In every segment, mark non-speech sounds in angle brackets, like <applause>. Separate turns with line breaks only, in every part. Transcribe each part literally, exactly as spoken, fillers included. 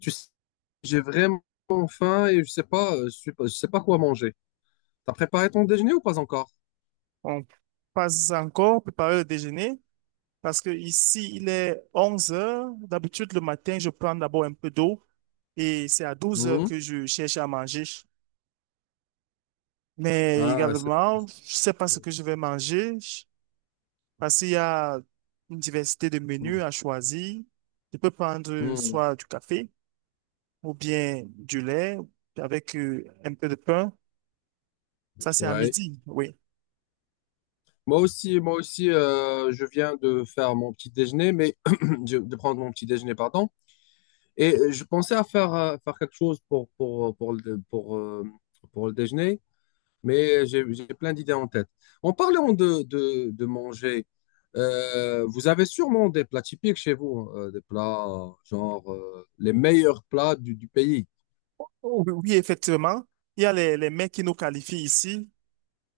Tu sais, j'ai vraiment faim et je sais pas, euh, je sais pas, je sais pas quoi manger. T'as préparé ton déjeuner ou pas encore?
On passe encore préparer le déjeuner parce que ici, il est onze heures. D'habitude, le matin, je prends d'abord un peu d'eau et c'est à douze heures
Hmm.
que je cherche à manger. Mais
Ah, c'est.
également, je sais pas ce que je vais manger parce qu'il y a une diversité de
Hmm,
menus à choisir. Je peux prendre
hmm, hmm.
soit du café ou bien du lait avec euh, un peu de pain. Ça, c'est à
Ouais.
midi, oui.
Moi aussi, moi aussi, euh, je viens de faire mon petit déjeuner, mais <clears throat> de de prendre mon petit déjeuner, pardon. Et euh, je pensais à faire, euh, faire quelque chose pour, pour, pour, le, pour, euh, pour le déjeuner, mais j'ai j'ai plein d'idées en tête. En parlant de, de, de manger, euh, vous avez sûrement des plats typiques chez vous, hein, euh, des plats euh, genre euh, les meilleurs plats du, du pays.
Oh, oui, oui, effectivement. Il y a les, les mets qui nous qualifient ici.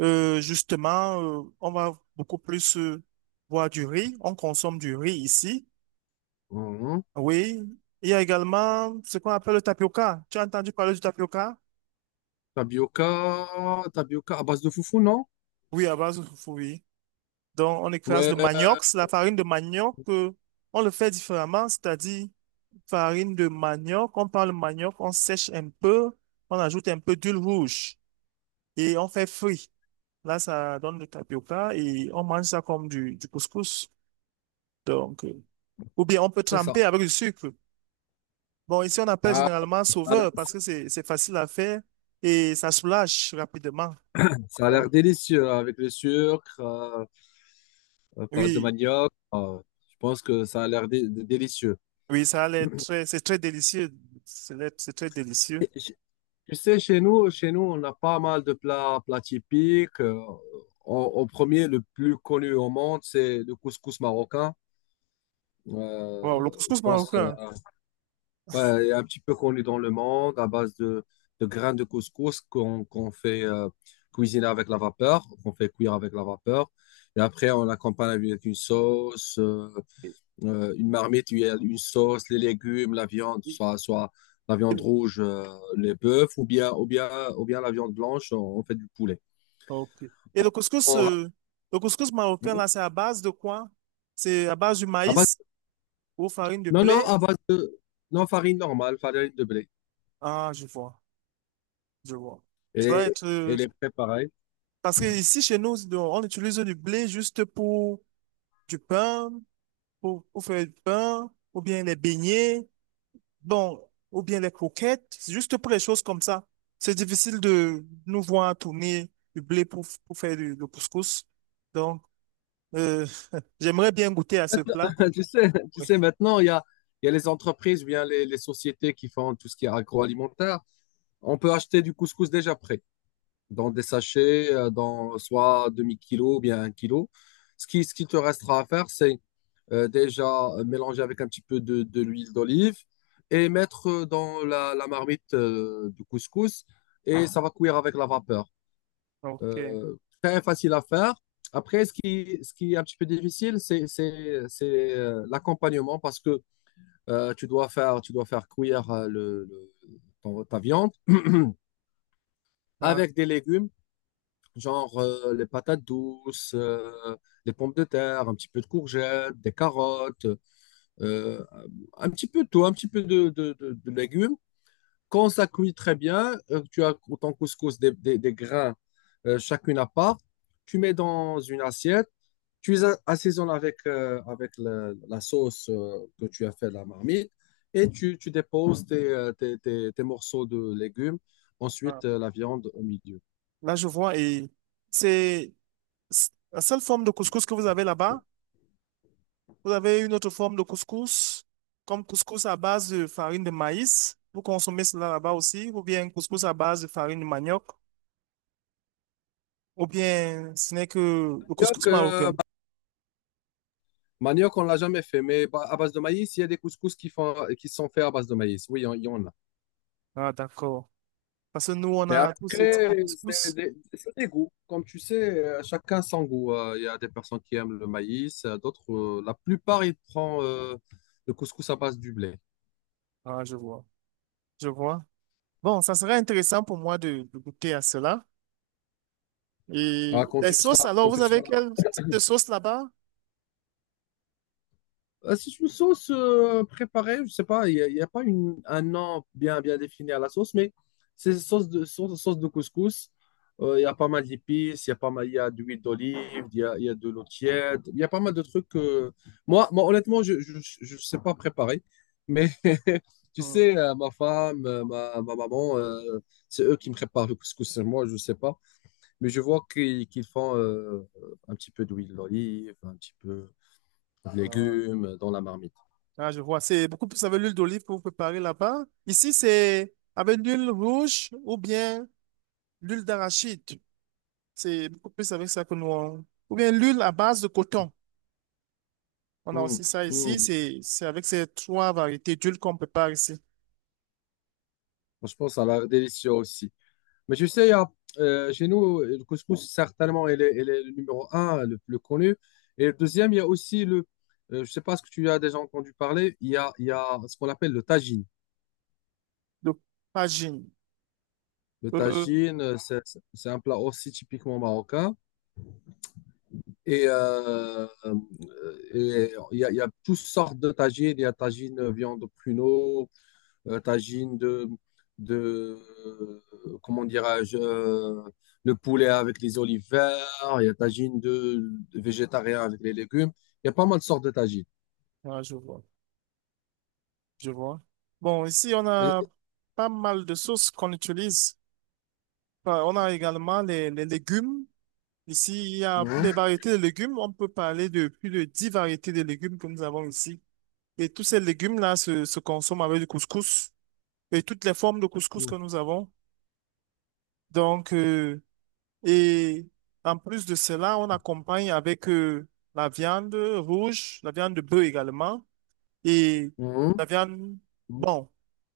Euh, justement, euh, on va beaucoup plus euh, boire du riz. On consomme du riz ici.
Mhm.
Oui. Il y a également ce qu'on appelle le tapioca. Tu as entendu parler du tapioca?
Tapioca, tapioca à base de foufou, non?
Oui, à base de foufou, oui. Donc, on écrase le
Ouais,
manioc. C'est la farine de manioc, euh, on le fait différemment, c'est-à-dire farine de manioc. On prend le manioc, on sèche un peu, on ajoute un peu d'huile rouge et on fait frit. Là, ça donne le tapioca et on mange ça comme du, du couscous. Donc, euh, Ou bien on peut
c'est ça.
tremper avec du sucre. Bon, ici on appelle
Ah,
généralement
ça a l'air
sauveur parce que c'est c'est facile à faire et ça soulage rapidement.
ça a l'air
Bon.
délicieux hein, avec le sucre, euh, euh, pâte de
Oui,
manioc. Euh, je pense que ça a l'air dé- dé- délicieux.
oui, ça a l'air très, c'est très délicieux. C'est l'air- c'est très délicieux.
Tu sais, chez nous, chez nous, on a pas mal de plats, plats typiques. Euh, en, en premier, le plus connu au monde, c'est le couscous marocain.
Wow, le
Euh, je
couscous
pense, euh,
marocain.
ouais, il est un petit peu connu dans le monde à base de, de grains de couscous qu'on qu'on fait euh, cuisiner avec la vapeur, qu'on fait cuire avec la vapeur. Et après, on l'accompagne avec une sauce. Euh, euh, une marmite, il y a une sauce, les légumes, la viande,
Et
soit, soit la viande
le
rouge, euh, les bœufs, ou bien, ou bien, ou bien la viande blanche, on, on fait du poulet.
Ok. Et
On,
le couscous,
on ra-
euh, le couscous marocain, là, c'est à base de quoi? C'est à base du
à base-
maïs ou farine de
non, non,
blé?
à base de non, farine normale, farine de blé.
Ah, je vois, je vois. Ça doit
Et,
être,
et
euh,
les préparer.
Parce que ici, chez nous, on utilise du blé juste pour du pain pour, pour faire le pain, ou bien les beignets, bon, ou bien les croquettes, c'est juste pour les choses comme ça. C'est difficile de nous voir tourner du blé pour, pour faire du, le couscous. Donc, euh, <laughs> J'aimerais bien goûter à ce plat.
<laughs> Tu sais, tu
Oui.
sais, maintenant, il y a, il y a les entreprises ou bien les, les sociétés qui font tout ce qui est agroalimentaire. On peut acheter du couscous déjà prêt, dans des sachets, euh, dans soit demi-kilo ou bien un kilo. Ce qui, ce qui te restera à faire, c'est euh, déjà euh, mélanger avec un petit peu de, de l'huile d'olive et mettre euh, dans la, la marmite euh, du couscous et ça va cuire avec la vapeur.
Ok.
Euh, Très facile à faire. Après, ce qui, ce qui est un petit peu difficile, c'est c'est- c'est, euh, l'accompagnement parce que euh, tu dois faire, tu dois faire cuire euh, le, le- ton- ta viande
Ah,
avec des légumes, genre euh, les patates douces, euh, les pommes de terre, un petit peu de courgettes, des carottes, euh, un petit peu de tout, un petit peu de, de- de- de légumes. Quand ça cuit très bien, euh, tu as ton couscous des, des- des grains euh, chacune à part, tu mets dans une assiette, tu les a- assaisonnes avec, euh, avec le- la sauce euh, que tu as fait de la marmite et tu, tu déposes tes, euh, tes- tes- tes morceaux de légumes,
ah.
ensuite euh, la viande au milieu.
Là, je vois, et c'est c'est la seule forme de couscous que vous avez là-bas. Vous avez une autre forme de couscous, comme couscous à base de farine de maïs. Vous consommez cela là-bas aussi, ou bien couscous à base de farine de manioc. Ou bien ce n'est que le
Manioc,
couscous
euh,
marocain.
Manioc, on l'a jamais fait, mais bah, à base de maïs, il y a des couscous qui font, qui sont faits à base de maïs. Oui, il y en il y en a.
Ah, d'accord. Parce que nous, on
Mais
a tous ces types de
après, c'est
couscous.
des, c'est des goûts. Comme tu sais, euh, chacun son goût. Euh, Il y a des personnes qui aiment le maïs, euh, d'autres, euh, la plupart, ils prennent euh, le couscous à base du blé.
Ah, je vois. Je vois. Bon, ça serait intéressant pour moi de, de goûter à cela. Et
Ah, quand
les
tu
sauces,
seras,
alors,
quand
vous
tu
avez
seras
quel type de sauce là-bas?
Euh, C'est une sauce euh, préparée, je sais pas, il n'y a, il y a pas une, un nom bien, bien défini à la sauce, mais c'est sauce de, sauce, sauce de couscous. Euh, Il y a pas mal d'épices, il y a pas mal, il y a de l'huile d'olive, il y a, il y a de l'eau tiède, il y a pas mal de trucs. euh, Moi, moi, honnêtement, je je je sais pas préparer, mais <laughs> tu
Hmm.
sais, euh, ma femme, euh, ma, ma maman, euh, c'est eux qui me préparent le couscous, c'est moi, je sais pas, mais je vois qu'ils qu'ils font euh, un petit peu d'huile d'olive, un petit peu de
Ah.
légumes dans la marmite.
Ah, je vois. C'est beaucoup plus avec l'huile d'olive que vous préparez là-bas. Ici, c'est avec l'huile rouge ou bien l'huile d'arachide. C'est beaucoup plus avec ça que nous. on- Ou bien l'huile à base de coton. On a
Mm,
aussi ça ici.
mm.
C'est, c'est avec ces trois variétés d'huile qu'on prépare ici.
Franchement, ça a l'air délicieux aussi. Mais tu sais, il y a, euh, chez nous, le couscous, certainement, il est, il est le numéro un, le plus connu. Et le deuxième, il y a aussi le, euh, je sais pas ce que tu as déjà entendu parler, il y a, il y a ce qu'on appelle le tagine.
Donc, Fajin.
Le
Euh,
tagine, euh, c'est c'est- c'est un plat aussi typiquement marocain. Et, euh, euh, et il y a, il y a toutes sortes de tagines. Il y a tagine viande pruneau, euh, tagine de, de euh, comment dirais-je, euh, le poulet avec les olives vertes, il y a tagine de, de végétarien avec les légumes. Il y a pas mal de sortes de tagines.
ah, je vois, je vois. Bon, ici, on a
Et-
pas mal de sauces qu'on utilise. Enfin, on a également les, les légumes. Ici, il y a pour
Mhm,
les variétés de légumes, on peut parler de plus de dix variétés de légumes que nous avons ici. Et tous ces légumes-là se, se consomment avec du couscous et toutes les formes de couscous que
mhm,
nous avons. Donc, euh, et en plus de cela, on accompagne avec euh, la viande rouge, la viande de bœuf également. Et
mhm,
la viande,
mhm,
bon,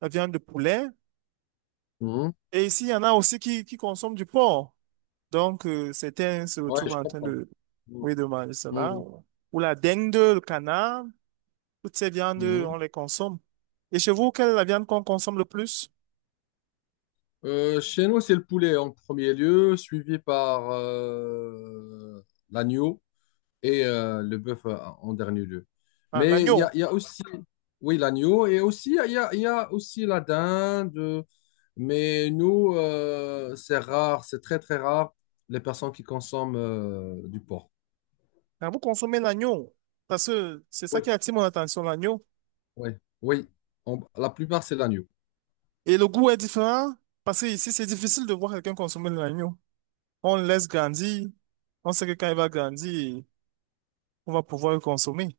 la viande de poulet.
mhm.
Et ici, il y en a aussi qui, qui consomment du porc. Donc, euh, certains se
Ouais,
retrouvent
je
en train
comprends.
de,
Mhm,
oui, de manger cela.
mhm,
Ou la dengue, le canard, toutes ces viandes,
mhm.
on les consomme. Et chez vous, quelle est la viande qu'on consomme le plus?
Euh, chez nous, c'est le poulet en premier lieu, suivi par euh, l'agneau. et euh, le bœuf euh, en dernier lieu.
Ah,
Mais il y a,
l'agneau.
il y a, aussi, oui, l'agneau, et aussi, il y a, il y a aussi la dinde. Mais nous, euh, c'est rare, c'est très, très rare, les personnes qui consomment euh, du porc.
Ah, vous consommez l'agneau. Parce que c'est ça
Oui.
qui attire mon attention, l'agneau.
Oui, oui. On- la plupart, c'est l'agneau.
Et le goût est différent parce que ici, c'est difficile de voir quelqu'un consommer de l'agneau. On le laisse grandir. On sait que quand il va grandir, on va pouvoir le consommer.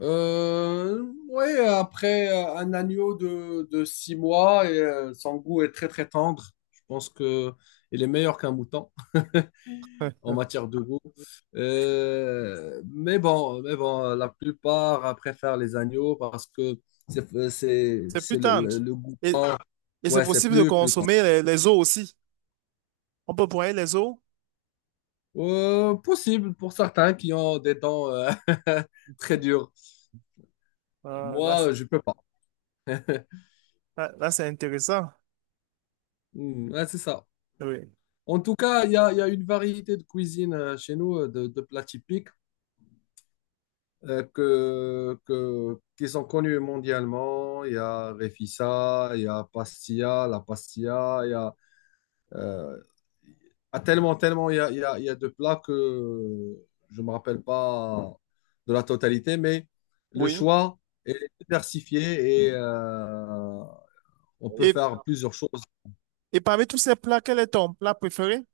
Euh, oui, après euh, un agneau de, de six mois, et, euh, son goût est très, très tendre. Je pense que il est meilleur qu'un mouton <laughs> en matière de goût. Euh, mais bon, mais bon, la plupart euh, préfèrent les agneaux parce que c'est euh, c'est-
C'est plus
c'est le,
tendre.
le- le goût
Et,
tendre.
et c'est
Ouais, c'est
possible de
plus plus tendre.
consommer les, les os aussi. On peut broyer les os.
Euh, possible pour certains qui ont des dents euh, <laughs> très dures.
Ah, là, c'est-
Moi, je peux pas. <laughs>
là, là, c'est intéressant.
Hmm, ouais, c'est ça.
Oui.
En tout cas, il y a, il y a une variété de cuisine euh, chez nous, euh, de, de plats typiques euh, que, que- qui sont connus mondialement. Il y a Refissa, il y a Pastilla, la Pastilla, il y a Euh, ah, tellement, tellement, il y a, il y a- il y a de plats que je ne me rappelle pas de la totalité, mais le
Oui.
choix est diversifié et euh, on peut
Et,
faire plusieurs choses.
et parmi tous ces plats, quel est ton plat préféré?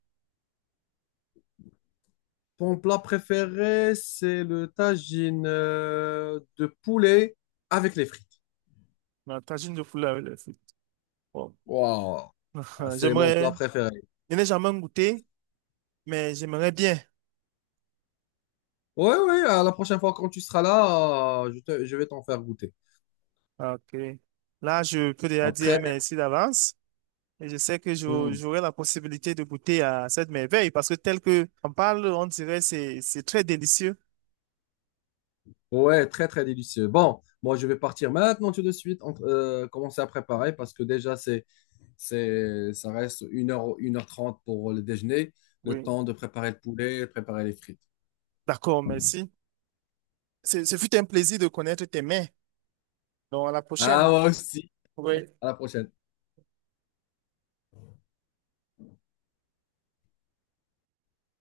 Mon plat préféré, c'est le tagine euh, de poulet avec les frites.
La tagine de poulet avec les frites. Bon.
Waouh,
<laughs>
c'est mon plat
J'aimerais,
préféré.
je n'ai jamais goûté, mais j'aimerais bien.
Oui, oui, la prochaine fois quand tu seras là, euh, je te- je vais t'en faire goûter.
Ok. Là, je peux déjà dire
Après,
merci d'avance. Et je sais que j'au-
hmm,
j'aurai la possibilité de goûter à cette merveille parce que tel que on parle, on dirait c'est c'est très délicieux.
ouais, très très délicieux. Bon, moi je vais partir maintenant tout de suite, entre- euh, commencer à préparer parce que déjà c'est, c'est, ça reste une heure une heure trente pour le déjeuner, le
Oui.
temps de préparer le poulet, préparer les frites.
D'accord, merci. Ce ce fut un plaisir de connaître tes mains. Donc à la
Ah,
prochaine.
moi aussi.
Oui.
À la prochaine.